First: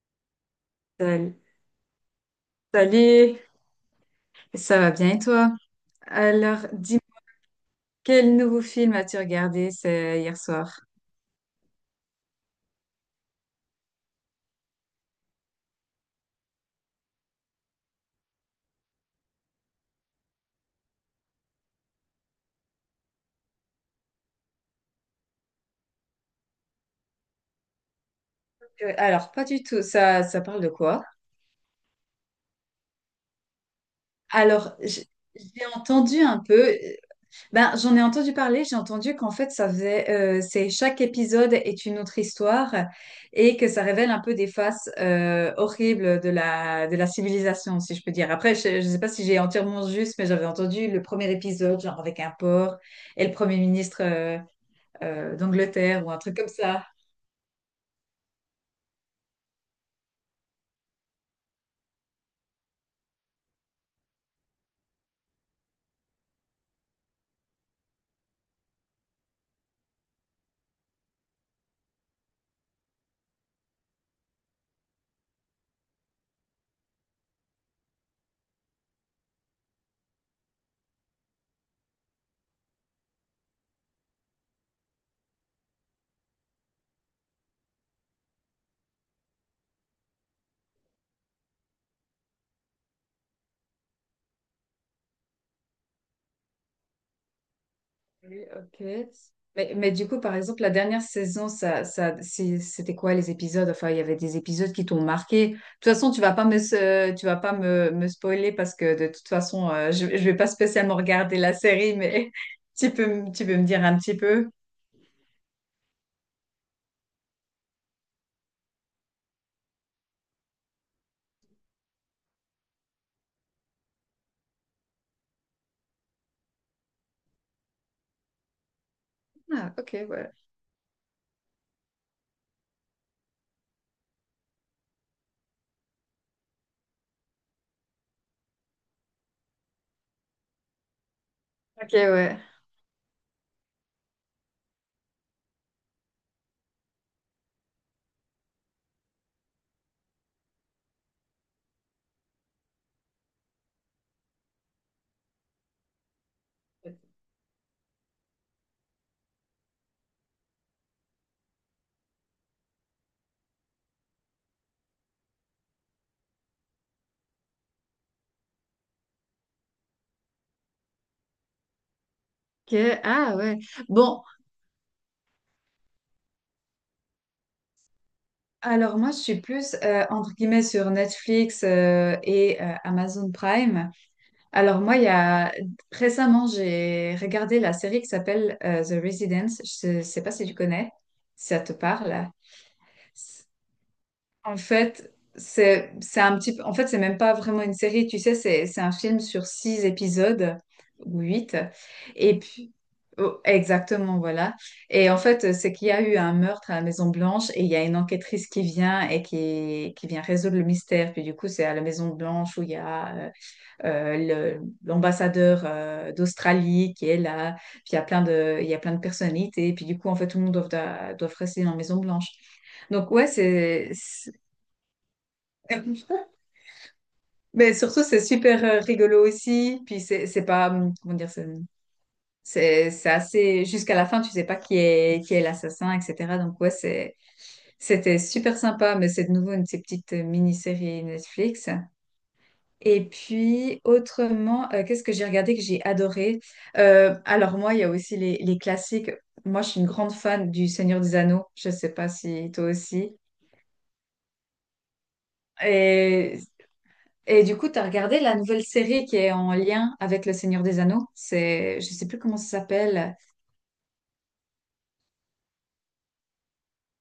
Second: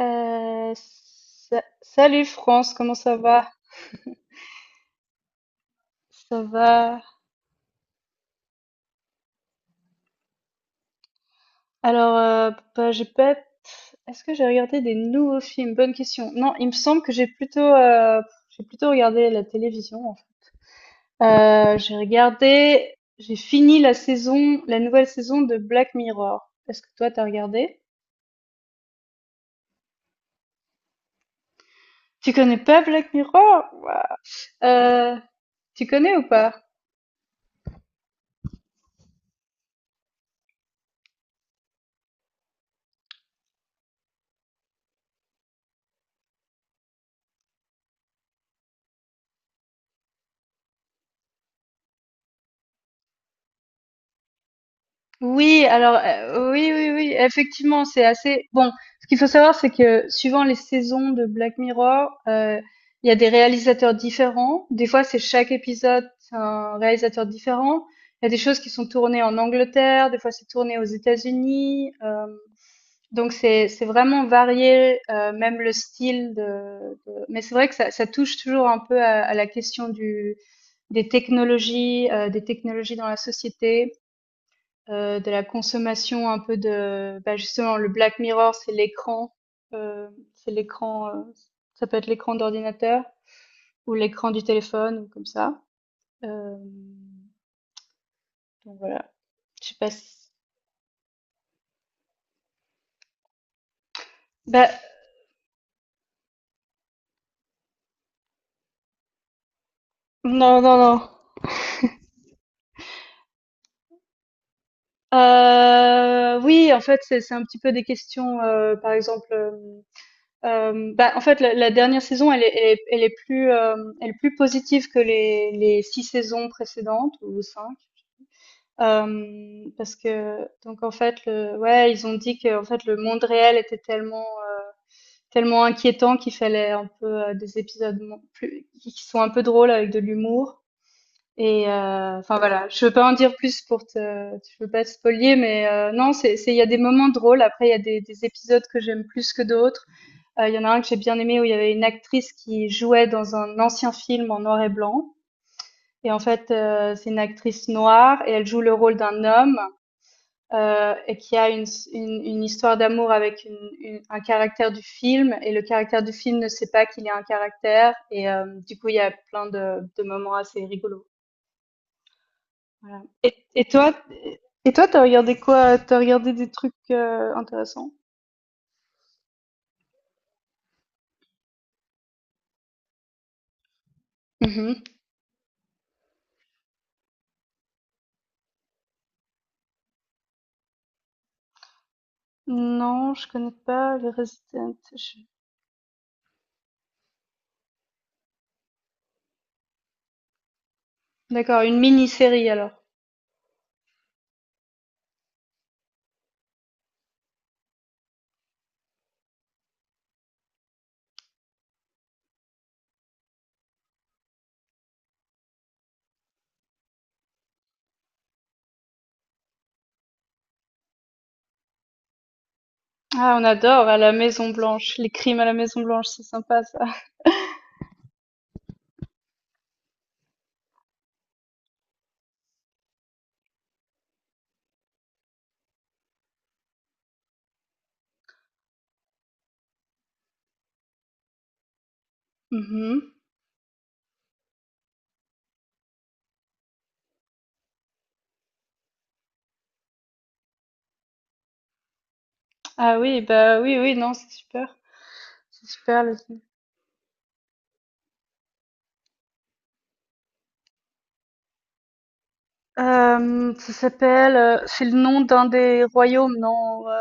Salut, Salut France, comment ça salut. va? Ça va bien, et toi? Ça Alors, va. dis-moi, quel nouveau film as-tu regardé c'est hier soir? Alors, euh, j'ai pas. Est-ce que j'ai regardé des nouveaux films? Bonne question. Non, il me semble que j'ai j'ai plutôt regardé la télévision en fait. Euh, j'ai regardé, j'ai fini la nouvelle saison de Black Mirror. Est-ce que toi t'as regardé? Alors, pas du tout, ça parle de quoi? Tu connais pas Black Mirror? Waouh. Alors, Euh, j'ai Tu connais entendu ou un pas? peu. Ben, j'en ai entendu parler, j'ai entendu qu'en fait, ça faisait, c'est chaque épisode est une autre histoire et que ça révèle un peu des faces horribles de la civilisation, si je peux dire. Après, je ne sais pas si j'ai entièrement juste, mais j'avais entendu le premier épisode, genre avec un porc et le premier ministre d'Angleterre ou un truc comme Oui, ça. oui, oui, effectivement, c'est assez bon. Ce qu'il faut savoir, c'est que suivant les saisons de Black Mirror, il y a des réalisateurs différents. Des fois, c'est chaque épisode, c'est un réalisateur différent. Il y a des choses qui sont tournées en Angleterre, des fois c'est tourné aux États-Unis, donc c'est vraiment varié, même le style de mais c'est vrai que ça touche toujours un peu à la question du des technologies, des technologies dans la société. De la consommation un peu de justement le Black Mirror, c'est heu, l'écran. Ça peut être l'écran d'ordinateur ou l'écran du téléphone ou comme ça. Hem, Oui, donc ok. voilà, je Mais, sais pas mais du coup, s par exemple, la dernière saison, ça, c'était quoi les épisodes? Enfin, il y avait des bah, épisodes qui t'ont marqué. De toute façon, tu vas pas me, se- tu vas pas me, me spoiler parce que de toute façon, je vais pas non, non, spécialement non. regarder la série, mais tu peux me dire un petit peu. Oui, en fait, c'est un petit peu des questions, par exemple, en fait, la dernière saison, elle est plus positive que les 6 saisons précédentes ou cinq. Ah, ok, Parce ouais. que donc en fait le ouais ils ont dit que en fait le monde réel était tellement inquiétant qu'il fallait un peu des épisodes plus qui sont un peu drôles avec de l'humour. Ok, ouais. Enfin voilà, je veux pas te spoiler, non, c'est, il y a des moments drôles. Après il y a des épisodes que j'aime plus que d'autres. Il y en a un que j'ai bien aimé où il y avait une actrice qui jouait dans un ancien film en noir et blanc, et c'est une actrice noire et elle joue le rôle d'un homme et qui a une histoire d'amour avec un caractère du film, et le caractère du film ne sait pas qu'il y a un caractère, du coup, il y a plein de moments assez rigolos. Ok, Voilà. Et, ah ouais. et toi, Bon, et toi, t'as regardé quoi? T'as regardé des trucs intéressants? alors moi, je suis plus, entre guillemets, sur Netflix, et Amazon Prime. Alors Mhm. moi, il y a récemment, j'ai regardé la série qui s'appelle The Residence. Je ne sais pas si tu connais, si ça te parle. Non, je C'est- connais pas les En Resident. fait, c'est un petit peu. En fait, c'est même pas vraiment une série, tu sais, c'est un film sur six épisodes ou huit. D'accord, une Et mini-série alors. puis, oh, exactement, voilà. Et en fait, c'est qu'il y a eu un meurtre à la Maison Blanche et il y a une enquêtrice qui vient et qui vient résoudre le mystère. Puis du coup, c'est à la Maison Blanche où il y a euh, l'ambassadeur d'Australie qui est là, puis il y a plein de personnalités, et puis du coup, en fait, tout le monde doit rester dans la Maison Blanche. Donc, ouais, Ah, on adore c'est... à la c'est- Maison Blanche, les crimes à la Maison Blanche, c'est sympa ça. Mais surtout, c'est super rigolo aussi, puis c'est pas, comment dire, c'est assez. Jusqu'à la fin, tu sais pas qui est l'assassin, etc. Donc, ouais, c'était super sympa, mais c'est de nouveau une de ces petites mini-séries Netflix. Et Mhm. puis, autrement, qu'est-ce que j'ai regardé que j'ai adoré? Alors, moi, il y a aussi les classiques. Moi, je suis une grande fan du Seigneur des Anneaux. Je ne sais pas si toi Ah aussi. oui, bah oui, oui, non, c'est super. Et, et du coup, tu as regardé la nouvelle série qui est en lien avec le Seigneur des Anneaux. C'est, je sais plus comment ça s'appelle. Ça s'appelle, c'est le nom d'un des royaumes, non,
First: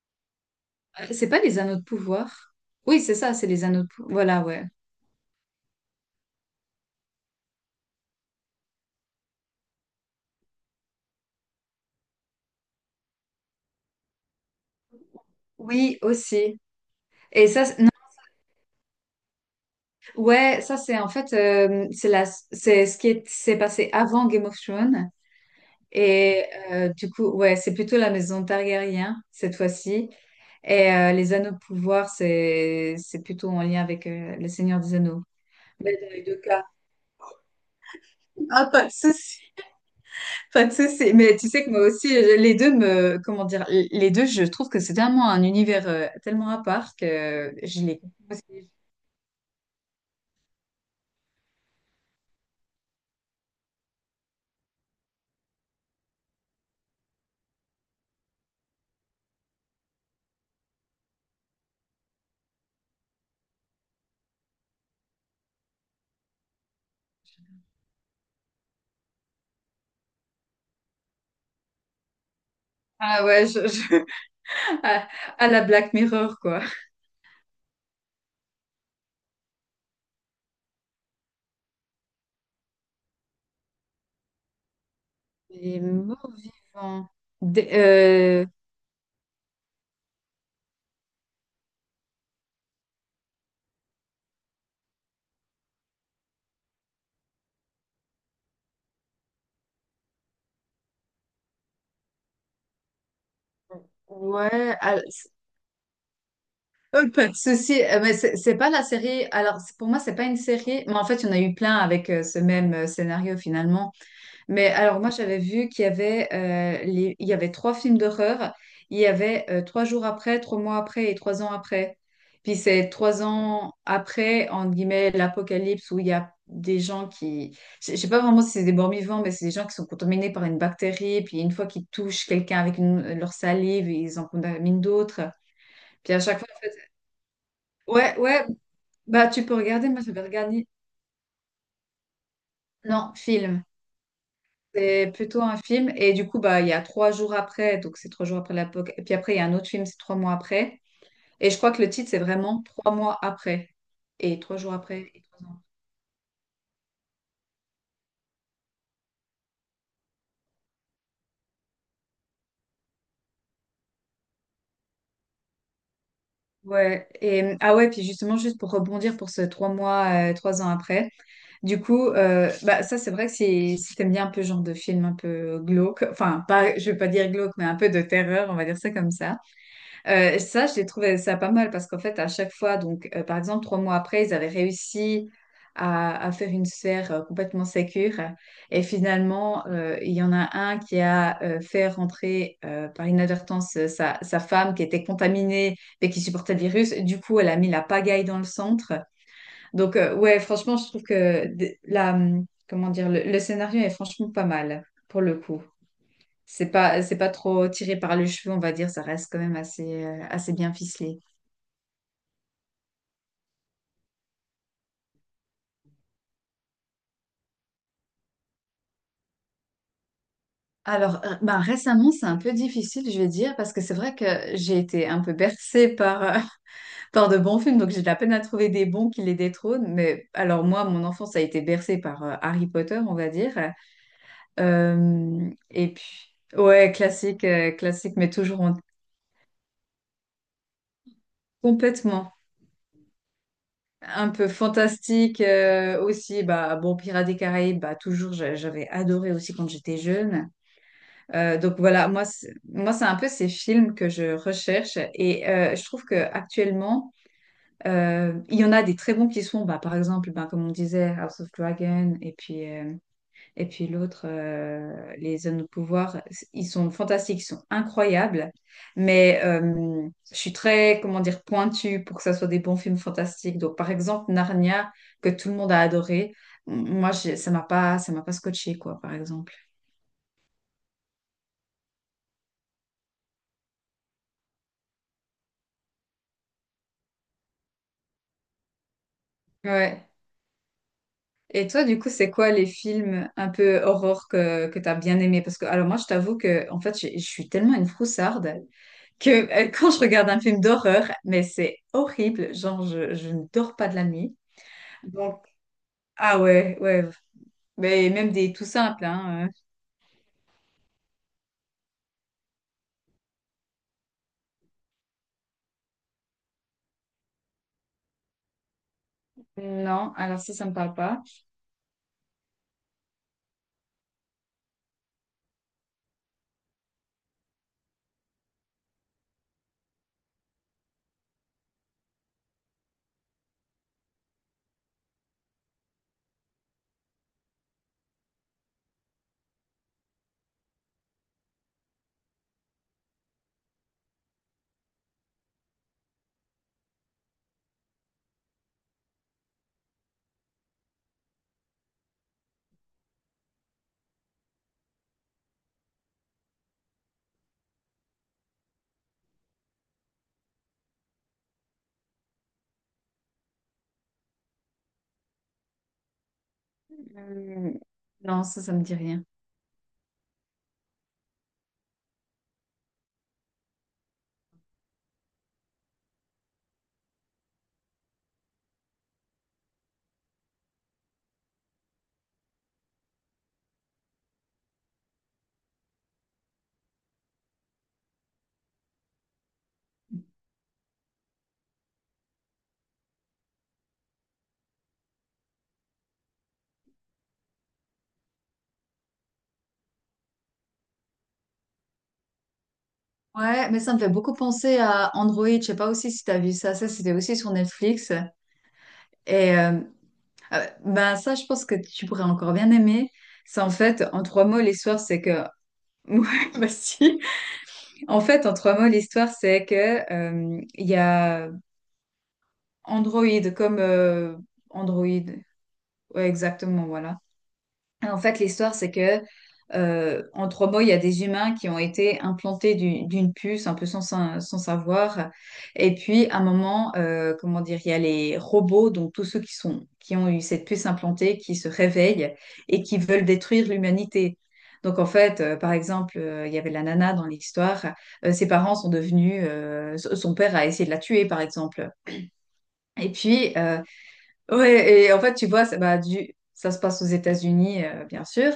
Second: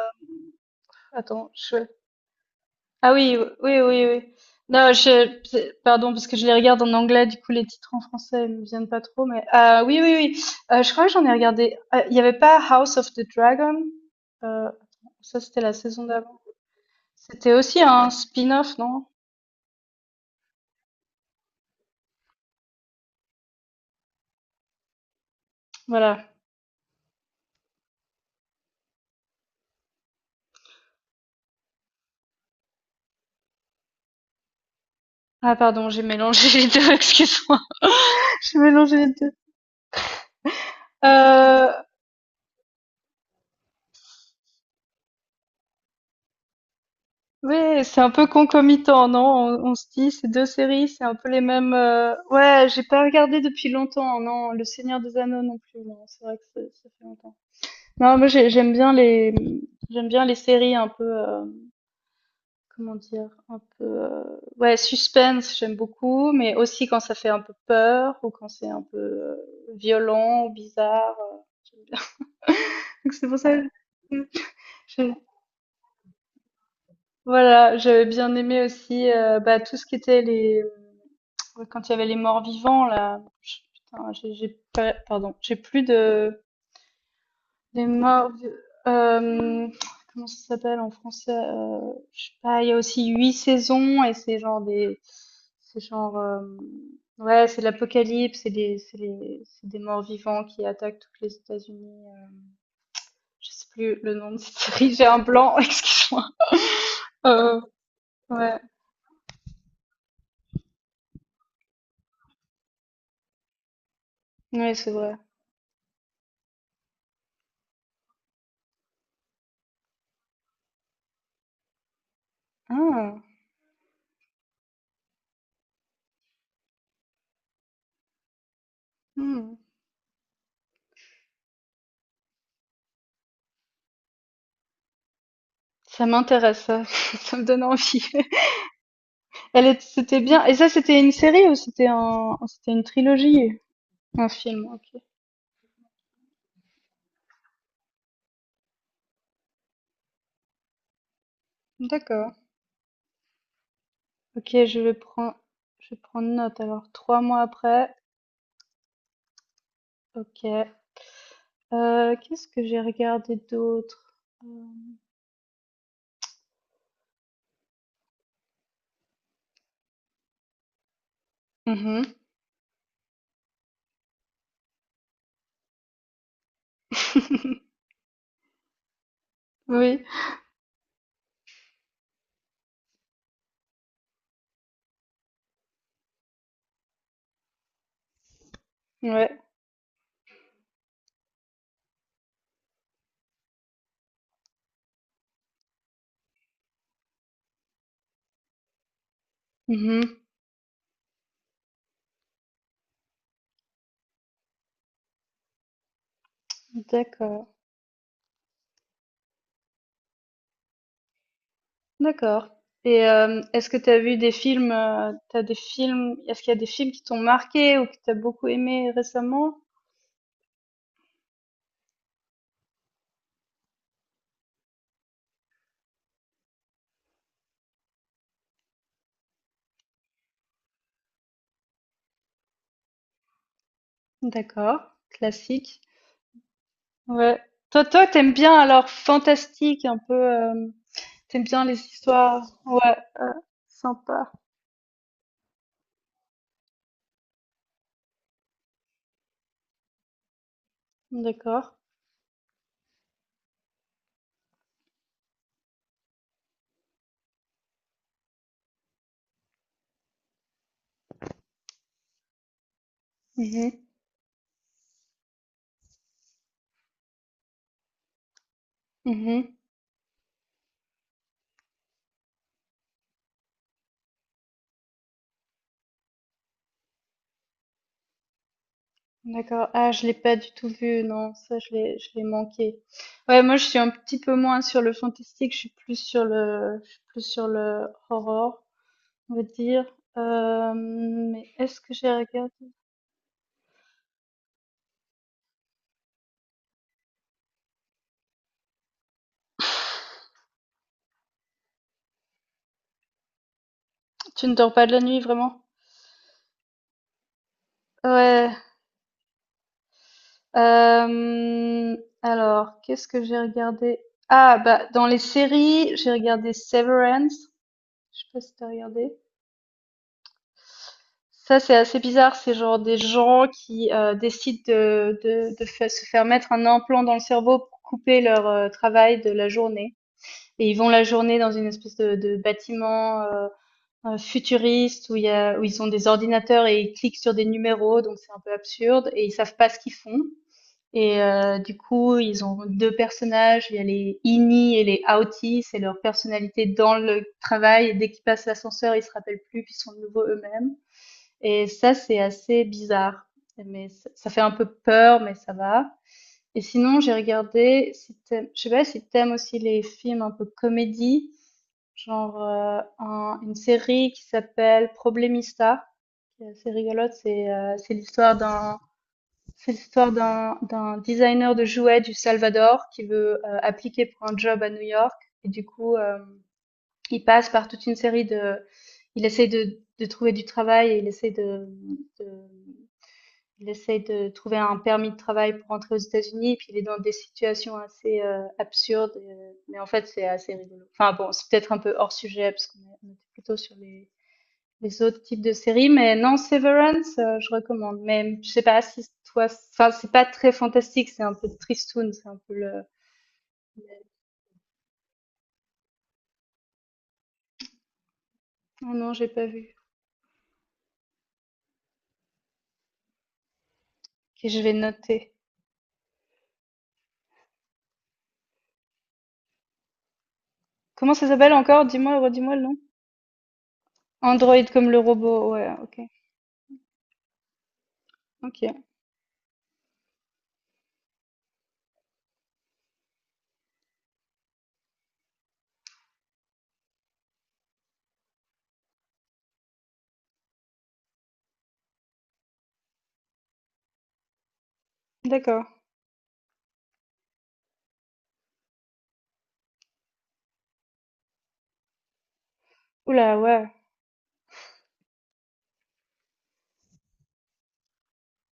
C'est pas attends, les Anneaux de je pouvoir. Oui, Ah c'est ça, oui, c'est les oui, Anneaux de oui, pouvoir. oui. Voilà, ouais. Non, je, c'est pardon, parce que je les regarde en anglais, du coup, les titres en français ne me viennent pas trop, mais oui, oui, oui, je crois que j'en ai regardé, il y n'y avait pas House of the Dragon? Attends, ça, c'était la Oui, saison d'avant. aussi. Et C'était ça, aussi non. un spin-off, non? Ouais, ça c'est en fait c'est ce qui s'est passé avant Game of Thrones. Voilà. Et du coup, ouais, c'est plutôt la maison Targaryen cette fois-ci. Et les anneaux de pouvoir, c'est plutôt en lien avec le Seigneur des Anneaux. Ah pardon, Mais j'ai dans les deux mélangé cas. les 2. Excuse-moi. J'ai Ah, pas de mélangé les 2. souci. Pas de souci. Mais tu sais que moi Heu aussi, les deux me, comment dire, les deux, je trouve que c'est tellement un univers tellement à part que je Ouais, les. c'est un peu concomitant, non? On se dit, ces deux séries, c'est un peu les mêmes. Ouais, j'ai pas regardé depuis longtemps, non? Le Seigneur des Anneaux non plus, non. C'est vrai que c'est- Ça fait longtemps. Non, moi j'aime bien les séries un peu, ouais, suspense, j'aime beaucoup, mais aussi quand ça fait un peu peur ou quand c'est un peu violent ou bizarre. J'aime bien. Donc Ah c'est pour ouais, ça. À, Que à la Black Mirror quoi. Voilà, j'avais bien aimé aussi, tout ce qui était quand il y avait les morts-vivants là. Ch putain, j'ai pas pardon, j'ai Les plus morts de vivants. Des- les morts euh, vi hem, Comment ça s'appelle en français? Je sais pas, il y a aussi 8 saisons et c'est genre des, c'est genre, ouais, c'est l'apocalypse, c'est des morts-vivants qui attaquent toutes les États-Unis. Je sais plus le nom de cette ouais. série, j'ai un blanc, excuse-moi. Oh, pas de Heu, souci. Mais c'est ouais, pas la série. Alors, pour moi, c'est pas une série. Mais en fait, il y en a eu plein avec ce même scénario finalement. Mais ouais, c'est alors, moi, vrai. j'avais vu qu'il y avait, il y avait trois films d'horreur. Il y avait 3 jours après, 3 mois après et 3 ans après. Puis c'est trois Ah, ans après, entre guillemets, l'apocalypse où il y a des gens qui. Je sais pas vraiment si c'est des morts-vivants, mais c'est des mmh. gens qui sont contaminés par une bactérie. Puis une fois qu'ils touchent quelqu'un avec leur salive, ils en contaminent d'autres. Ça Puis à chaque fois. m'intéresse, ça. Ça me donne envie. Ouais, ouais, bah tu peux Elle est- regarder, moi c'était j'avais bien. Et regardé. ça, c'était une série ou c'était une Non, trilogie? film. Un film, ok. C'est plutôt un film. Et du coup, bah il y a 3 jours après, donc c'est 3 jours après la. Et puis après, il y a un autre film, c'est 3 mois après. Et je crois que le titre, c'est D'accord. vraiment 3 mois après. Et trois Ok, jours je vais après, et prendre, 3 ans. je vais prendre note. Alors, trois mois après, ok. Qu'est-ce que j'ai regardé d'autre? Euh, Ouais. Et ah ouais, puis justement, juste pour rebondir pour ce 3 mois, 3 ans après. Du coup, mhm. Bah, ça, c'est vrai que si t'aimes bien un peu ce genre de film un peu glauque, enfin, pas, je vais pas dire glauque, mais un peu de terreur, on va dire ça comme ça. Oui, Ça, j'ai trouvé ça pas mal parce qu'en fait, à chaque fois, donc, par exemple, 3 mois après, ils avaient réussi à faire une sphère complètement sécure. Et ouais. finalement, il y en a un qui a fait rentrer par inadvertance sa femme qui était contaminée mais qui supportait le virus. Du coup, elle a mis la pagaille dans le centre. Donc, Mhm. ouais, franchement, je trouve que comment dire, le scénario est franchement pas mal pour le coup. C'est pas D'accord. trop tiré par les cheveux, on va dire, ça reste quand même assez, assez bien ficelé. D'accord. Et est-ce que tu as vu des films, t'as des films, est-ce qu'il y a des films qui t'ont marqué ou que tu as beaucoup aimé récemment? Alors, ben, récemment, c'est un peu difficile, je vais dire, parce que c'est vrai que j'ai été un peu bercée par de bons films, donc j'ai de la peine à trouver des bons qui les détrônent. Mais alors, moi, mon enfance a été bercée par Harry Potter, on va dire. D'accord, classique. Et puis, ouais, Ouais. classique, Toi, classique, mais t'aimes bien toujours alors fantastique, un peu, t'aimes bien les complètement histoires. Ouais, un sympa. peu fantastique aussi bah bon Pirates des Caraïbes bah toujours j'avais adoré aussi quand j'étais jeune. D'accord. Donc voilà, moi, c'est un peu ces films que je recherche et je trouve que actuellement, il y en a des très bons qui sont, bah, par exemple, bah, comme on disait, House of Dragon et Mhm, puis l'autre, Les zones de Pouvoir, ils sont fantastiques, ils sont incroyables, mais mhm. Je suis très, comment dire, pointue pour que ça soit des bons films fantastiques. Donc par exemple, Narnia, que tout le monde a adoré, moi, ça m'a pas scotché, quoi, par exemple. D'accord. Ah, je l'ai pas du tout vu, non, ça, je l'ai manqué. Ouais, moi, je suis un petit peu moins sur le fantastique, je suis plus je suis plus sur le horror. On va dire, Ouais. hem, mais Et est-ce toi, que du coup, j'ai c'est quoi regardé? les films un peu horreur que t'as bien aimé? Parce que, alors moi, je t'avoue que, en fait, je suis tellement une froussarde que quand je regarde un film d'horreur, mais c'est horrible, genre, je ne dors pas de la nuit. Tu ne dors pas de la nuit, Donc, vraiment? ah ouais, ouais, mais même des Ouais. tout simples, hein. Hem, alors, qu'est-ce que j'ai regardé? Ah, bah, dans les séries, j'ai regardé Severance. Je sais pas si t'as regardé. Non, alors ça me parle pas. Ça, c'est assez bizarre. C'est genre des gens qui décident se faire mettre un implant dans le cerveau pour couper leur travail de la journée. Et ils vont la journée dans une espèce de bâtiment futuriste où il y a, où ils ont des ordinateurs et ils cliquent sur des numéros, donc c'est un peu absurde et ils savent pas ce qu'ils font. Et du coup, ils ont deux personnages, il y a les Ini et les Outi, c'est leur personnalité dans le travail, et dès qu'ils passent l'ascenseur, ils se rappellent plus puis ils sont de nouveau eux-mêmes. Et ça, c'est assez bizarre, mais ça fait un peu peur, mais ça va. Et sinon, j'ai regardé, si je sais pas si t'aimes aussi les films un peu comédie. Genre, un Une série qui s'appelle Problemista, qui est assez rigolote. Hum, Non, ça me dit rien. C'est l'histoire d'un designer de jouets du Salvador qui veut appliquer pour un job à New York et du coup, il passe par toute une série de, il essaie de trouver du travail et il essaie de il essaye de trouver un permis de travail pour rentrer aux États-Unis et puis il est dans des situations assez absurdes. Mais en fait, c'est assez rigolo. Enfin bon, c'est peut-être un peu hors sujet parce on était plutôt sur les autres types de séries. Mais non, Severance, je recommande. Mais je sais pas si toi, enfin c'est pas très fantastique, c'est un peu tristoun, c'est un peu le. Ouais, mais ça me fait beaucoup penser à Android. Je sais pas aussi si t'as vu ça. Ça, c'était aussi sur Netflix. Oh non, j'ai pas Et vu. euh, Ah ouais, bah ça, je pense que tu pourrais encore bien aimer. C'est en fait, en trois Ok, je mots, vais l'histoire, c'est noter. que. Ouais, bah si. En fait, en trois mots, l'histoire, c'est que il y Comment ça a s'appelle encore? Dis-moi, redis-moi le nom. Android comme Android comme le Android. robot. Ouais, ok, Ouais, exactement, voilà. En fait, l'histoire, ok, c'est que, en trois mots, il y a des humains qui ont été implantés d'une puce, un peu sans savoir. Et puis, à un moment, comment dire, il y a les robots, donc tous ceux qui sont, qui ont eu cette puce implantée, qui se réveillent et qui veulent détruire l'humanité. Donc, en fait, d'accord. par exemple, il y avait la nana dans l'histoire. Ses parents sont devenus, son père a essayé de la tuer, par exemple. Et Oula, puis, ouais. Ouais, et en fait, tu vois, ça, bah, ça se passe aux États-Unis, bien sûr.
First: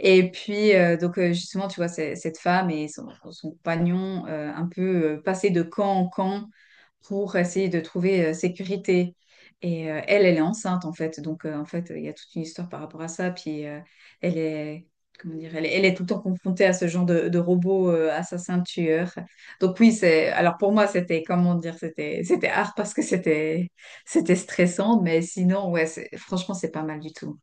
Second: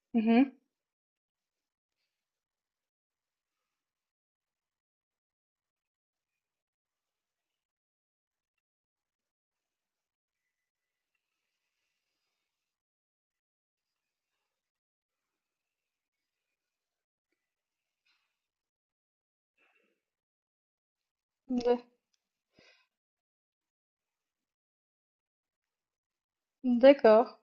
Et Mhm. puis, donc, justement, tu vois, cette femme et son compagnon, un peu passaient de camp en camp pour essayer de trouver sécurité. Elle, elle est enceinte, en fait. Donc, en fait, il y a toute une histoire par rapport à ça. Puis, elle est, comment dire, elle est tout le temps confrontée à ce genre de robot assassin tueur. Donc, oui, alors pour moi, c'était, comment dire, c'était hard parce que c'était stressant. Mais sinon, ouais, franchement, c'est pas mal du tout. D'accord.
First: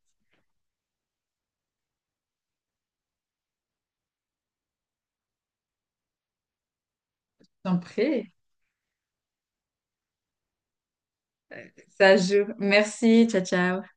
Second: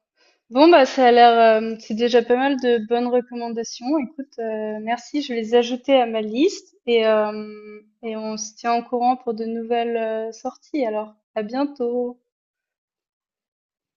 Bon, bah, ça a l'air, c'est déjà pas mal de bonnes recommandations. Écoute, merci, je vais les ajouter à ma liste et, J'en euh, et prie. on se tient au courant pour de nouvelles sorties. Alors, à Ça bientôt. joue. Merci. Ciao, ciao.